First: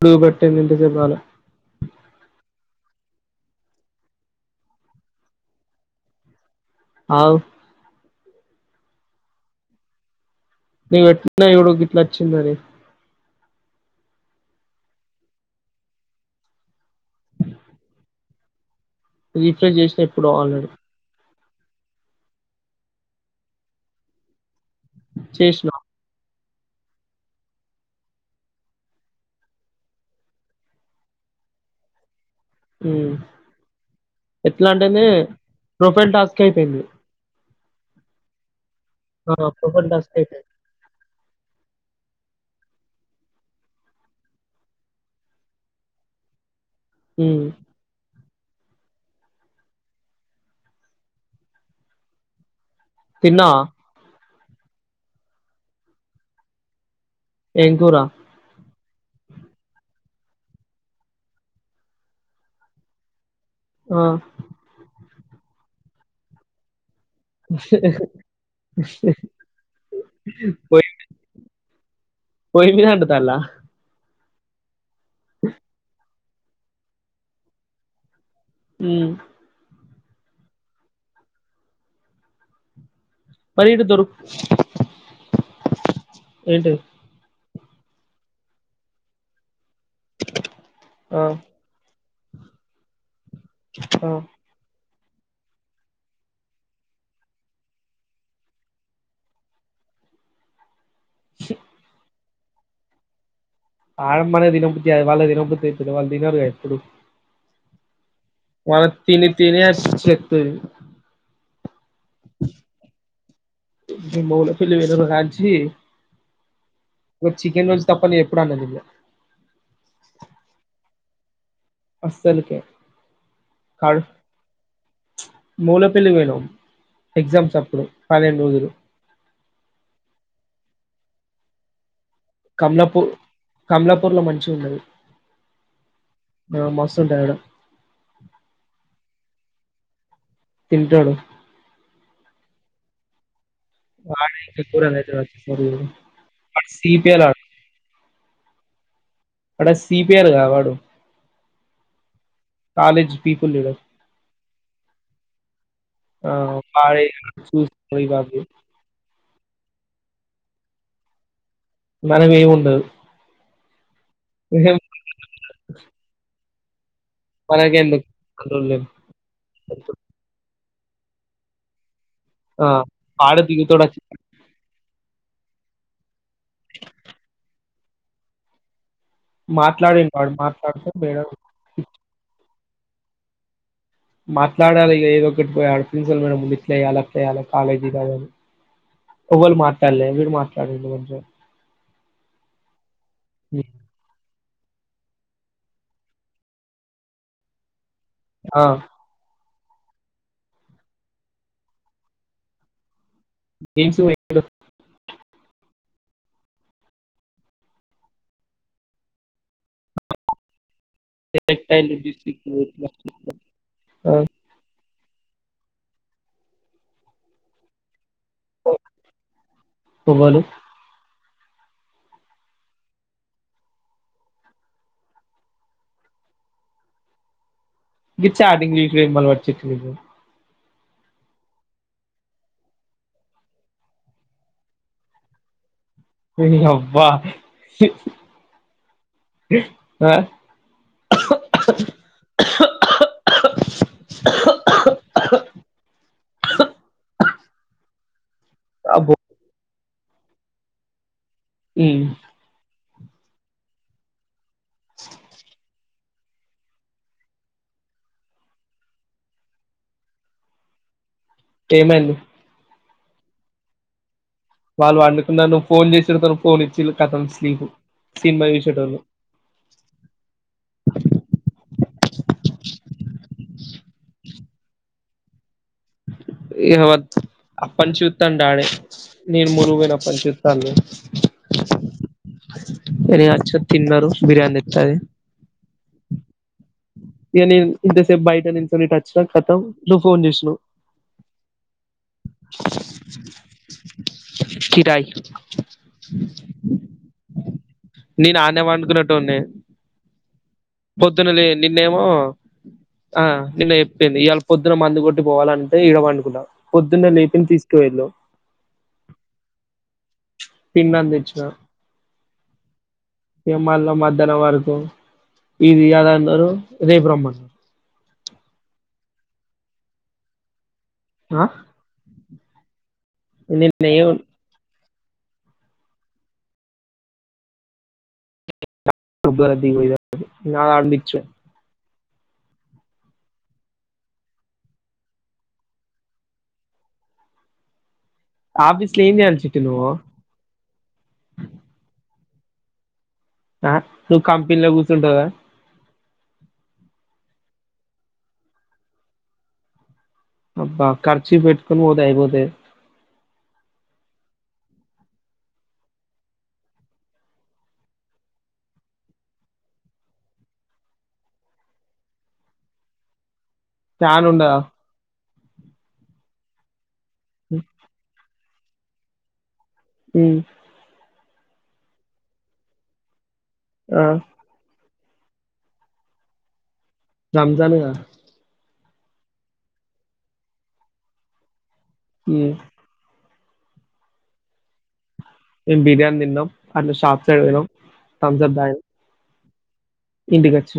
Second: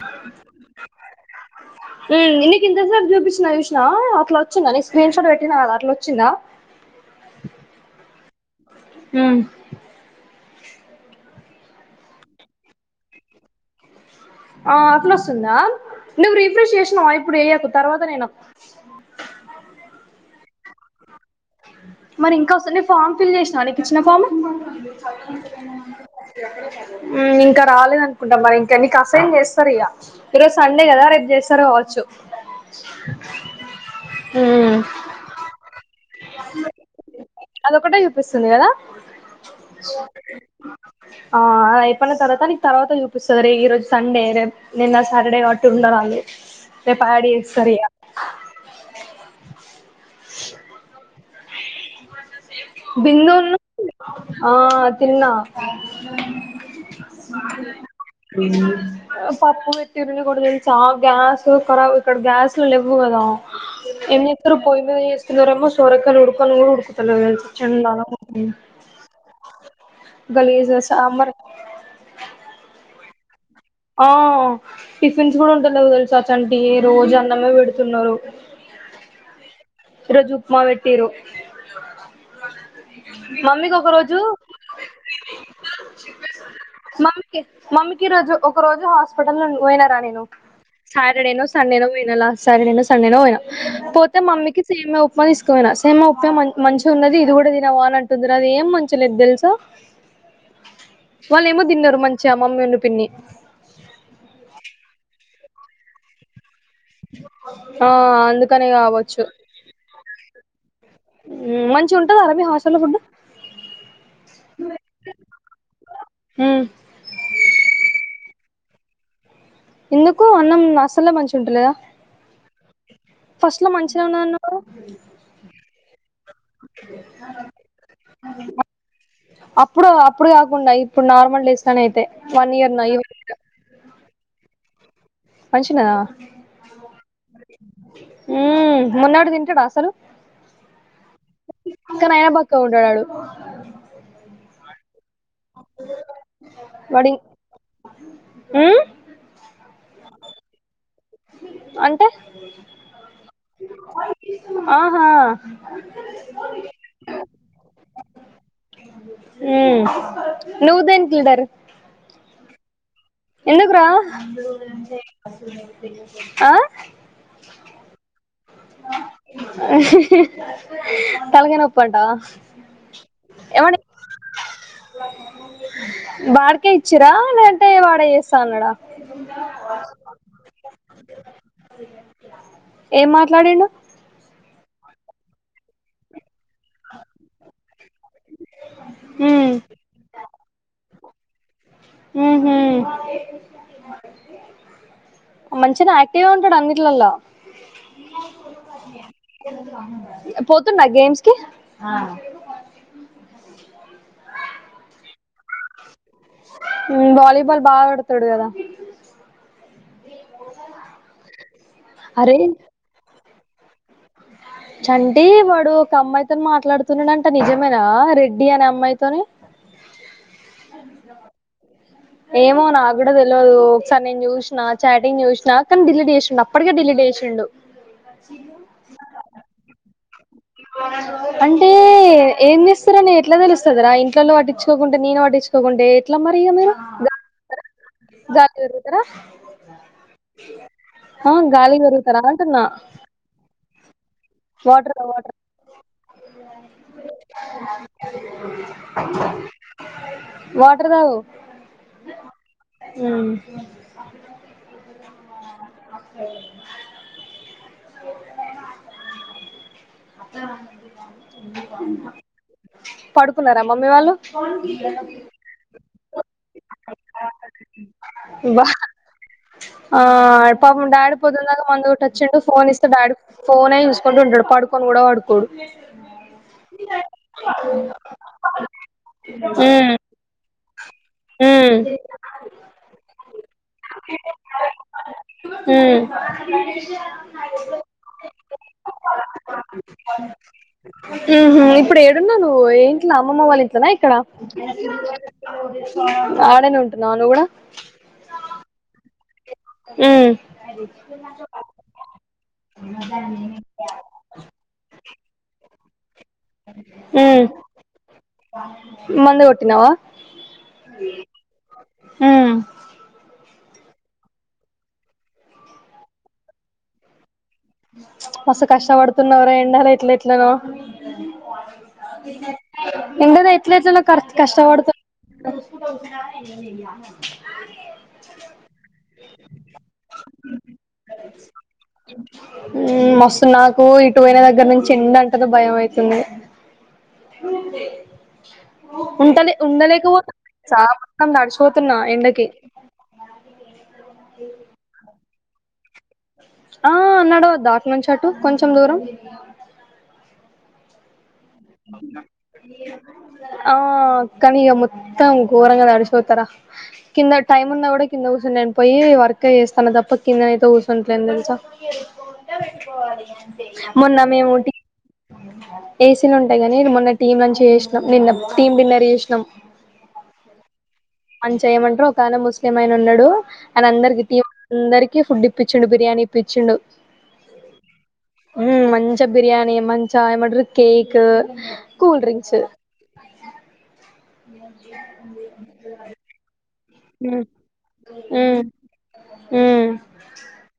గుడుబట్టె నిడి జబాల కింత సేపు చూపించినయూషిన అలా విందా నను స్క్రీన్ షాట్ పెట్టినాద అలా వచ్చిందా అవు మ్మ్ నీకు పెట్టిన చూడు గొట్టొచ్చింది అది ఆ అట్ల వస్తుందా నువ్వు రిఫ్రెష్ చేసినావ ఇప్పుడు వయ్యాకు తర్వాత నేను రీఫ్రెష్ చేసినా ఎప్పుడు ఆల్రెడీ మరి ఇంకా వస్తుంది న ఫామ్ ఫిల్ చేసినావ నీకు ఇచ్చిన ఫామ్ చ చేసిన మ్మ్ ఇంకా రాలేద అనుకుంటాం మరి ఇంకా నీకు అసైన్ చేస్తారు ఇక ఈరోజు సండే కదా రేపు చేస్తారు కావచ్చు మ్మ్ హ్మ్ ఎట్లాంటేనే ప్రొఫైల్ టాస్క్ చెడిపోయింది అదొకటే చూపిస్తుంది కదా ఆ ప్రొఫైల్ టాస్క్ అయిపోయింది ఆ ఎప్పనా తర్తా తర్వాత చూపిస్తారు ఈరోజు సండే రే నిన్న సాటర్డే అట్టి ఉండరూ ఆళ్ళు రేప్ యాడ్ ఉమ్ చేస్తారు ఇగ [inaudible] బిందూ ను తిన్నావా ఆ తిన్నా ఏం కూర మ్మ్ పప్పు పెట్ తిరుని కూడా తెలుసా గ్యాస్ కరాబ్ ఇక్కడ గ్యాస్ లేవ్వు కదా ఆ ఏమ్ చెత్తారు పొయ్యి మీద చేస్ ఇందులో ఏమో సొరకల్ ఉడుకన ను కూడా ఉడు అస్సలు చండాలంగా ఉంది గలీజ్ ఆ పొయ్యి సాంబార్ డల అవు టిఫిన్స్ కూడా ఉంటాలేవ్ చచంటి రోజు అన్నమే పెడుతున్నారు మ్మ్ రోజు ఉప్మా పెట్టిరు మరి మమ్మీకి ఇటు ఒక దొరుకు రోజు ఏంటిది మమ్మ్ మమ్మీకి రోజు ఒక రోజు హాస్పిటల్ లో పోయిన ను ఆ సటర్డే ను సంండే ను పోయిన లాస్ట్ సట సంండే ను పోయిన ఆ పోతే మమ్మీకి సేమ్యా ఉప్ మొన్న తీస్కపోయిన సేమ్యా ఉప్ప మా మంచిగా ఉన్నది ఇది కూడా తిన వాని అంటుంది అది ఏం మంచిలేదు తెలుసా వాళ్ళ ఏమో తిన్నారు మం చ మమ్మీ ను పిన్ని ఆడ మనకు తినబుద్ధి కాదు [unintelligible] వాళ్ళు తినరు గా ఎప్పుడూ ఆ అందుకనే మన తని కావచ్చు తినిపినిదే చెప్తది మ్మ్ మంచి ఉంట్ మూల పెల్లి వెళ రాంచి చికెన్ రోజు తప్పని ఎప్పుడు అన్నది ఎందుకో అన్నం అసలు మ ంటలే అస్సలకే ఫస్ట్ లో మంచిద కడు ఉన్నాదనవు మూలపల్లి పోయినావ్ ఎగ్జామ్స్ అప్పుడు పన్నెేను రోజులు అప్పుడు అప్పుడు కాకుండా ఇప్పుడు నార్మల్ డేస్ లోనే అయితే వన్ ఇయర్ నా కమలాపూర్ కమలాప పర్లో మంచి ఉన్నది మనుషన్దా ఆ మస్తు ఉంటాడు ఆడ మన్నాడు త బస్ అలు తింటాడు ఇంకనైనా బక్కుంటాడ్ ఆడు ఆడు ఇంకా చూడలే హైదరాబాదు ఆడు సిపిఎల్ ఆ అక్కడ సిపిఆర్ కాడు అంటే తాలిజ్ పీపుల్ లీడర్ ఆహా ఆ పాడే చూ నువ్వు దేనికి లీడర్ మనవేము ఉండ ఎందుకురా ఆ మనకెందుకు కంట్రోల్ అ తలకాయ నొప్పంటావా ఆ పాడ దగుతడచ్చ బాడకే ఇచ్చిరా లేదన్ పట్టే వాడే ఏసన్నడ మాట్లాడిన వాడు మాట్లాడితే వేరే ఏం మాట్లాడిడు మాట్లాడాలి ఇ ఏదో ఒకటి పోయా ఆడ ప్రిన్సల్ మే ముందు ప్లేయలా ప్లేయాల కాలేజీ కాదాల హ్మ్ ఎఒళ్ళు మాట్లాడలేదు వీడు మాట్లాడ చడలు వ హ్మ్ హు మ్మ్ మంచినే యాక్టివ్ గా ఉంటాడు అన్నిటిలలో ఆ పోతున్నా గేమ్స్ కి గేమ్స్ [inaudible] వాళిబాల్ బాగా ఆడతాడు కదా [inaudible] అరే ఆ చంటి వాడు ఒక అమ్మాయితో మాట్లాడుతున్నాడంట నిజమేనా రె డి అని అమ్మాయితోనే ఎవ్వలు ఏమో నాకు కూడా తెలువదు ఒకసారి నేను చూసిన చాటింగ్ చూసినా కానీ డిలీట్ చేసిండు అప్పటికే డిలీట్ చేసిండు గీచాటింగ్ చేసుడు ఏం అలవాటు చే నువ్వ అంటే ఏం చేస్తారని ఎట్లా తెలుస్తుందిరా ఇంట్లలో పట్టించుకోకుంటే నేను పట్టించుకోకుంటే నీయబ్బ గాలికి పెరుగుతారా ఆ, ఆ గాలికి పెరుగుతారా అంటున్నా వాటర్ తాగు వాటర్ అబ్బో వాటర్ తాగు ఉమ్, హ్మ్ ఏమైంది? పడుకున్నరా మమ్మీ వాళ్ళు? వాళ్ళు వండుకున్నా నువ్వు [unintelligible] ఫోన్ చేస్తడు పనుకో అని చిల్ కథం స్లీపు సినిమా బా చూసేటోళ్లు ఆ పాపం డాడీ పొద్దునదాకా మందు కొట్టొచ్చిండు ఫోన్ ఇస్తే డాడీ ఫోనే చూసుకుంటుంటాడు పడుకొని కూడా పడుకోడు ఇవ్వద్ అప్పట్ నుంచ్ చుత్తండు డాడీ నేను ములుకీ మ్మ్ పోయినప్పటినుంచి మ్మ్ [unintelligible] మీరు యచోట తిన్నారు బిరియాని తెత్తది హ్మ్ నేను ఇంతసేపు బయటనించోని టచ్వర్క్ కథం నువ్వు ఫోన్ చేసినవ్ మ్హు ఇప్పుడు ఏడున్నావు నువ్వు ఏ ఇంట్లో అమ్మమ్మ వాళ్ళ ఇంట్లోనా కిరాయి ఆ ఆడనే ఉంటున్నావా నువ్వు కూడా ఉండేది ఉమ్ పొద్దున లే నిన్నేమో ఆ నిన్న చెప్పింది, ఇవాళ పొద్దున మందు కొట్టి పోవాలంటే ఈడ పండుకున్న. ఉమ్ మందు కొట్టినవా? తిండి అందించిన ఉమ్ ఇగ మల్ల మధ్యాహ్నం వరకు. ఇది అదన్నారు రేపు రమ్మన్నారు. మస్తు కష్టపడుతున్నవురా, ఎండలో ఏట్లేట్లనో. ఆ ఇందులో నిన్న ఎట్లేట్లనొ ఏం కర్ కష్టపడుతున్ రుబ్బర [unintelligible] ఉమ్ మస్తు నాకు ఇటు పోయిన దగ్గర నుంచి, ఎండ అంటనే భయం అయితుంది. ఆఫీస్ లో ఏం [unintelligible] చేయాలి ఉంటది, చిట్టి నువ్వు ఉండలేకపోత చా మొత్తం నడిచిపోతున్నా ఎండక్ కే ఆ, నువ్వు కంపెనీలో కూర్చుంటవ్ కదా? ఆ నడవద్ద అటు నుంచి అటు కొంచెం దూరం? అబ్బా కర్ చి పెట్కొని పోతే అయిపోతది గద. కనీ ఇక మొత్తం ఘోరంగా తడిసిపోతరా. కింద టైమ్ ఉన్నా కూడా కింద కూర్చని నేన్ పోయి వర్క్ చేస్తాన తప్ప, కిందనయితే కూర్చుంటలేన్ తెలుస? మొన్న ఫ్యాన్ ఉండదా మేముటి ఏ ఉంటయిగా మొన్న టీం నుంచి చేసినాం నిన్న టీీమ్ విన్నర్ చేేస్నం. ఉమ్ అని చెయమంటరు, ఒక ఆయన ముస్లిం ఆయన ఉన్నడు. ఆడ ఆ అందరికి టీం [unintelligible] అందరికి. కి ఫుడ్ ఇపిచ్చిండు, బిర్యానీ ఇపిచ్చిండు. రమ్జానుగద ఉమ్ మంచిగ బిర్యాణి మంచిగా ఏమంటరూ cake. Cool um drinks. [inaudible] Biryani తిన్నాం అట్లా షాప్ సైడ్ పోయినాం థమ్స్ అప్ తాగినాం హ ఇంటికాచ్చ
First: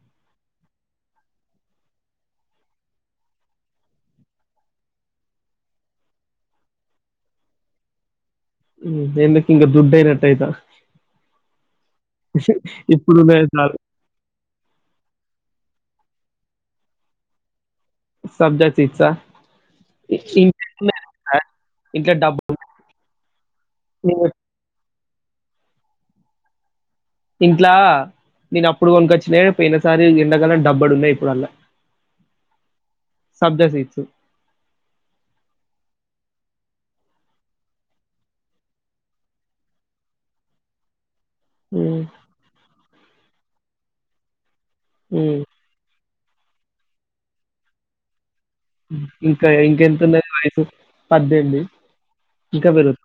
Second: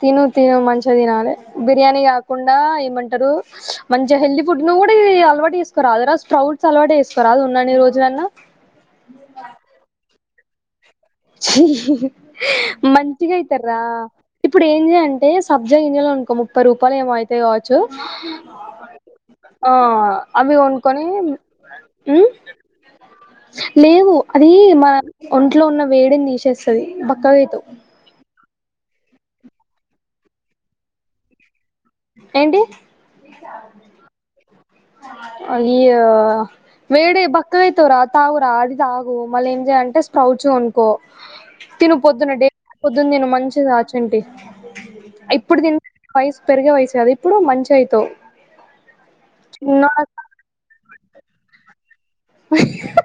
తిను తిను మంచిగా తినాలి బిర్యానీ కాకుండా ఏమంటారు మంచి హెల్దీ ఫుడ్ ను కూడా ఇది అలవాటు వేసుకోరా అదరా స్ప్రౌట్స్ అలవాటు వేసుకోరా అది ఉన్నాను రోజునన్నా దేందకి ఇంకా దుడ్డ యిత మంచిగా ఇప్పుడున్నయే అయితార చాలు. ఇప్పుడు ఏంటి అంటే సబ్జా ఇంయాలో అనుకో ముప్పై రూపాయలు ఏమవుతయోచ్చ సబ్జా సీడ్సా? ఇ అవి ఇంట్లెట్లున్నయి వనుకొని తెలుసా? ఇంట్లో డబ్బు లేవు నేను అది మా ఒంట్లో ఉన్న వేడిని నీసేస్తుంది ఇంట్లా నేను అప్పుడు కొనుకొచ్చిన పోయిన సారి ఎండగలని డబ్బడు ఉన్నాయి ఇప్పుడు అల్లా ఏంటి ఈ వేడే బక్క అవుతవ రా తాగురా అది తాగు మళ్ళీ ఏం చేయంటే స్ప్రౌచ్ కొనుకో తిను హ్మ్. పొద్దున్న డే పొద్దున్న నేను మంచి చ్చంటి హ్మ్. ఇప్పుడు ది వయసు పెరిగా వయసు అది ఇప్పుడు మంచి అవుతావు ఇంకా ఇంకెంతంద వయసు పద్దెనిమిది ఇంకా బరువు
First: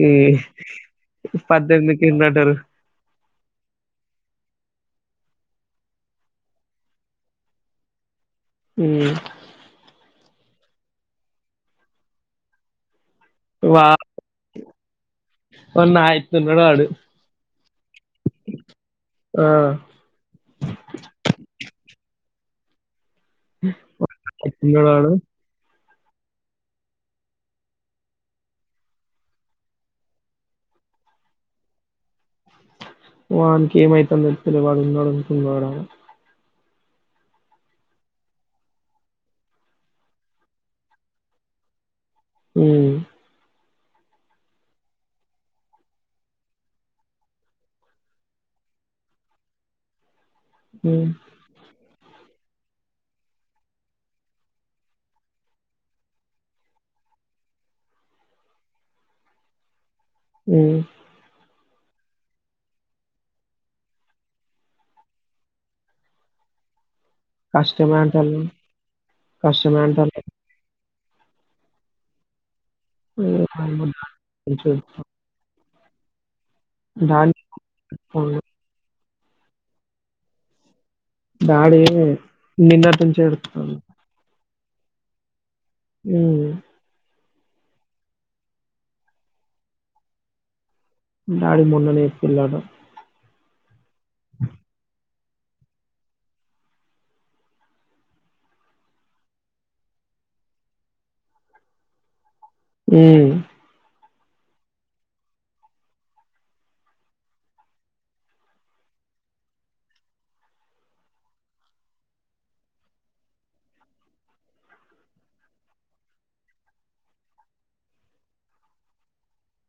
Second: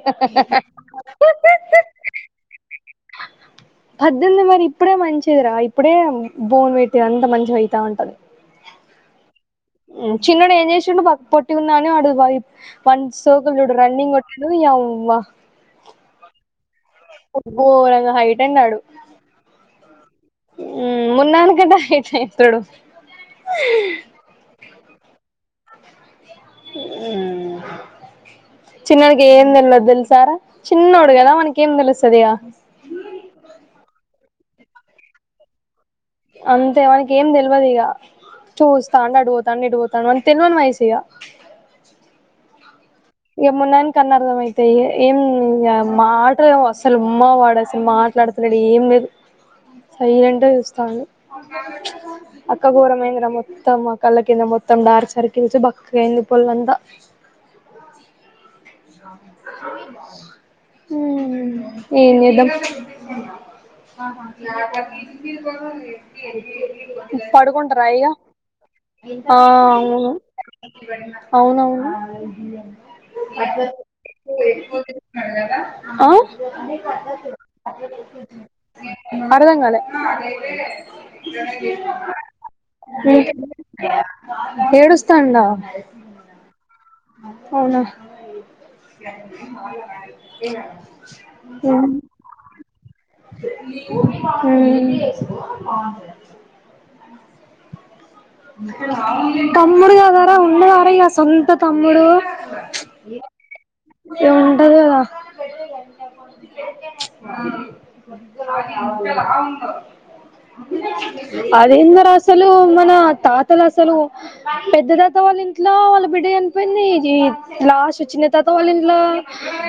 ఈ పద్దెనిమిది ఎందంటారు పద్దెనిమిది మరి ఇప్పుడే మంచిదిరా ఇప్పుడే బోన్ పెట్టేది అంత మంచిగా అవుతా ఉంటది హ చిన్నోడు ఏం చేసిండు పొట్టిగున్నావ్ అని సోకుకు చూడు వా రన్నింగ్ కొట్టిండు యవ్వా న్నాడు ోరంగా హైట్ అన్నాడు ఆ! మున్నానికంటా హైట్యి చడు ఇంగా దాదు చిన్నడికి ఏం తెలదు తెలుసారా చిన్నోడు కదా మనక ఏం తెలుస్తుంది ఇక వానికి ఏమవుతుంద తెలి వాడుడుకుడ అంతే మనకి ఏం తెలియదు ఇక చూస్తా అండి అడిగుతాండి అడిపోతాను అని తెలివని వయసు ఇగ ఉ ఇంక మున్నానికి అన్నర్థం అయితే ఏం మాటలే అసలు ఉమ్మా వాడసలు మాట్లాడుతన్నాడు ఏం లేదు సైరండి వస్స్తాను హ్మ్. అక్క ఘోరమంద మొత్తం ఆ కళ్ళ కింద మొత్తం డార్ సరికిల్ బక్కకి ఎంది పలంతా స ఉ ఏం జేద్దాం పడుకుంటరా కష్టమే ఇక అంటాల్లు. కష్టమే అంటారు. అవునవును అ హ్మ్. మ అ దాని అరదంగాల డాడీ నిన్నటి నుంచి ఏడుత్తాండు. ఏడుస్తథాండా అ అవునా ఏ డాడీ మొన్ననే ఏడ్చిందట అ అ ఆ తమ్ముడుగాదారా ఉన్న వారా సొంత తమ్ముడు హ ఇగ ఉంటది కదా అదేంది రా అసలు మన తాతలు అసలు పెద్ద తాత వాళ్ళ ఇంట్లో వాళ్ళ బిడ్డ చనిపోయింది లాస్ట్ చిన్న తాత వాళ్ళ ఇంట్లో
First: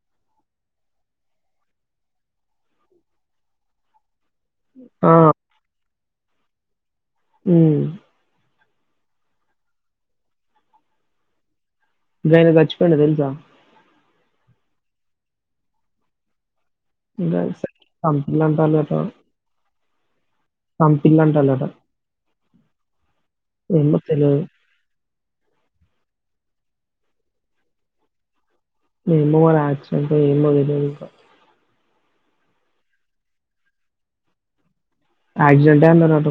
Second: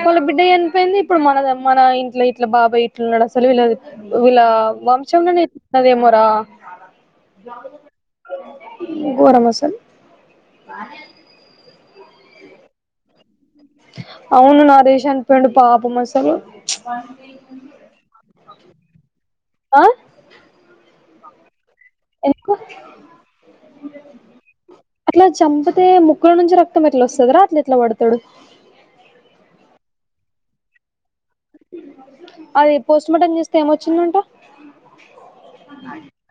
వాళ్ళ బిడ్డ చనిపోయింది ఇప్పుడు మన మన ఇంట్లో ఇట్లా బాబాయ్ ఇట్లు ఉన్నాడు అసలు వీలాదు వీళ్ళ ఆ! వంశంలో నేర్చస్తుదేమో హ గోరం అసల్ గాయన సచ్చిపోయిండు తెలుసా అవును నారేష్ చనిపోయిండు పాపం అసలు [unintelligible] తాలత ఆ సంపిల్లంటగదా ఎందుకు ఏమో తెలవదు. అట్లా చంపుతే ముక్కులో నుంచి రక్తం ఎల్లొస్తదరి రా అట్లెట్లా కొడతారు ఏమో మరి యాక్సిడెంట్ ఏమో తెద ఇంకా అది పోస్ట్మార్టం చేస్తే ఏమొచ్చిందంట క్సిడెంట్ అన్నారుట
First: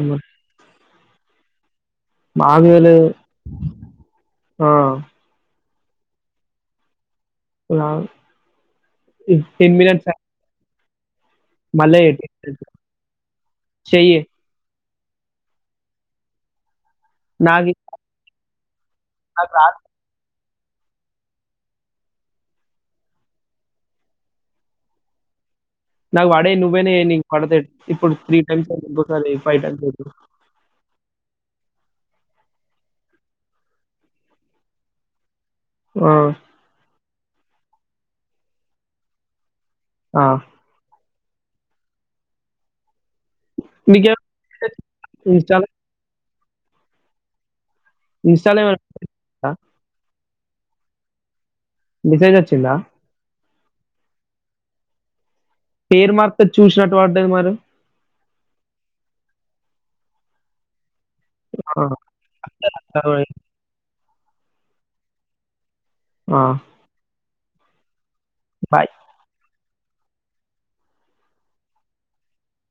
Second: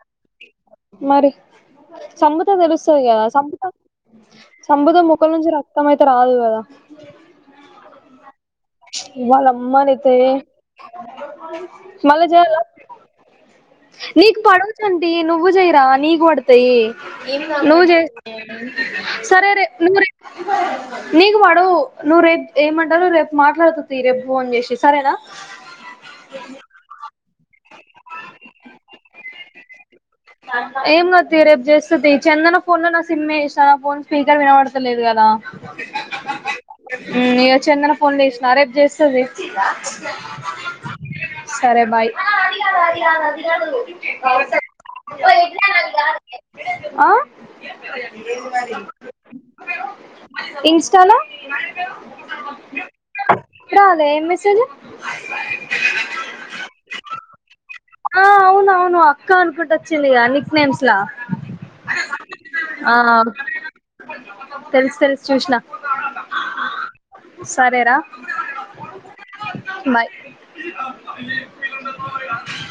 సంముత తెలుస్తుంది కదా సబత ఆ! సంబత ముక్కల నుంచి రా మొత్తమ అయితే రాదు కదా టెమ్ మినిట్స్ అ మళ్ళా చెయ్యి. మల్ల టెన్ జెయ్యాల మినిట్స్ చెయ్యి. నీక్ పడున్ అంటిీ నువ్వు జయరా నీగ వాడతయి నాకు ను్జ అ సరే నాకు రే రాదు. నూరు నీకు పడవు నువ్వు రేపు ఏమంటారు రేపు మాట్లాడుతు రేపుోన్ చేసి సరేనా నాగ వాడే నువ్వేనేని పడితే ఇప్పుడు త్రీ టైమ్స్ంకోసే ఫైవ్ టైమ్స్ అతి చెందన ఫోన్ లో నా సిమ్ వే ఇస్తాను ఫోన్ స్పీకర్ వినబడతలేదు కదా ఆ ఇక చెందన ఫోన్ లేసినా రేపు చేస్తుంది ఆ సరే బాయ్. అ అదాల అడిాల అద మెకెవర్ [unintelligible] ఆ ఇన్‌స్టాలో ఏమైనా ఇన్స్టాలో మెసేజ్ వచ్చిందా ఇప్పుడాల ఏం మెసేజ్ పేరు మార్త చూసినట్టు పడ్దది మరి ఆ అవున అవును అక్క అనుకుంట వచ్చింది అన్నిక్ నేమ్స్ లా ఆ అ తెలుసు తెలుసు చూసిన ఆ సరేరా. బాయ్. బాయ్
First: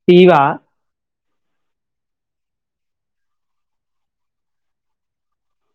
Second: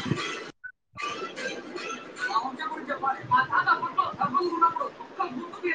టీ వా చెప్పాలి అబలు ఉన్నప్పుడు గు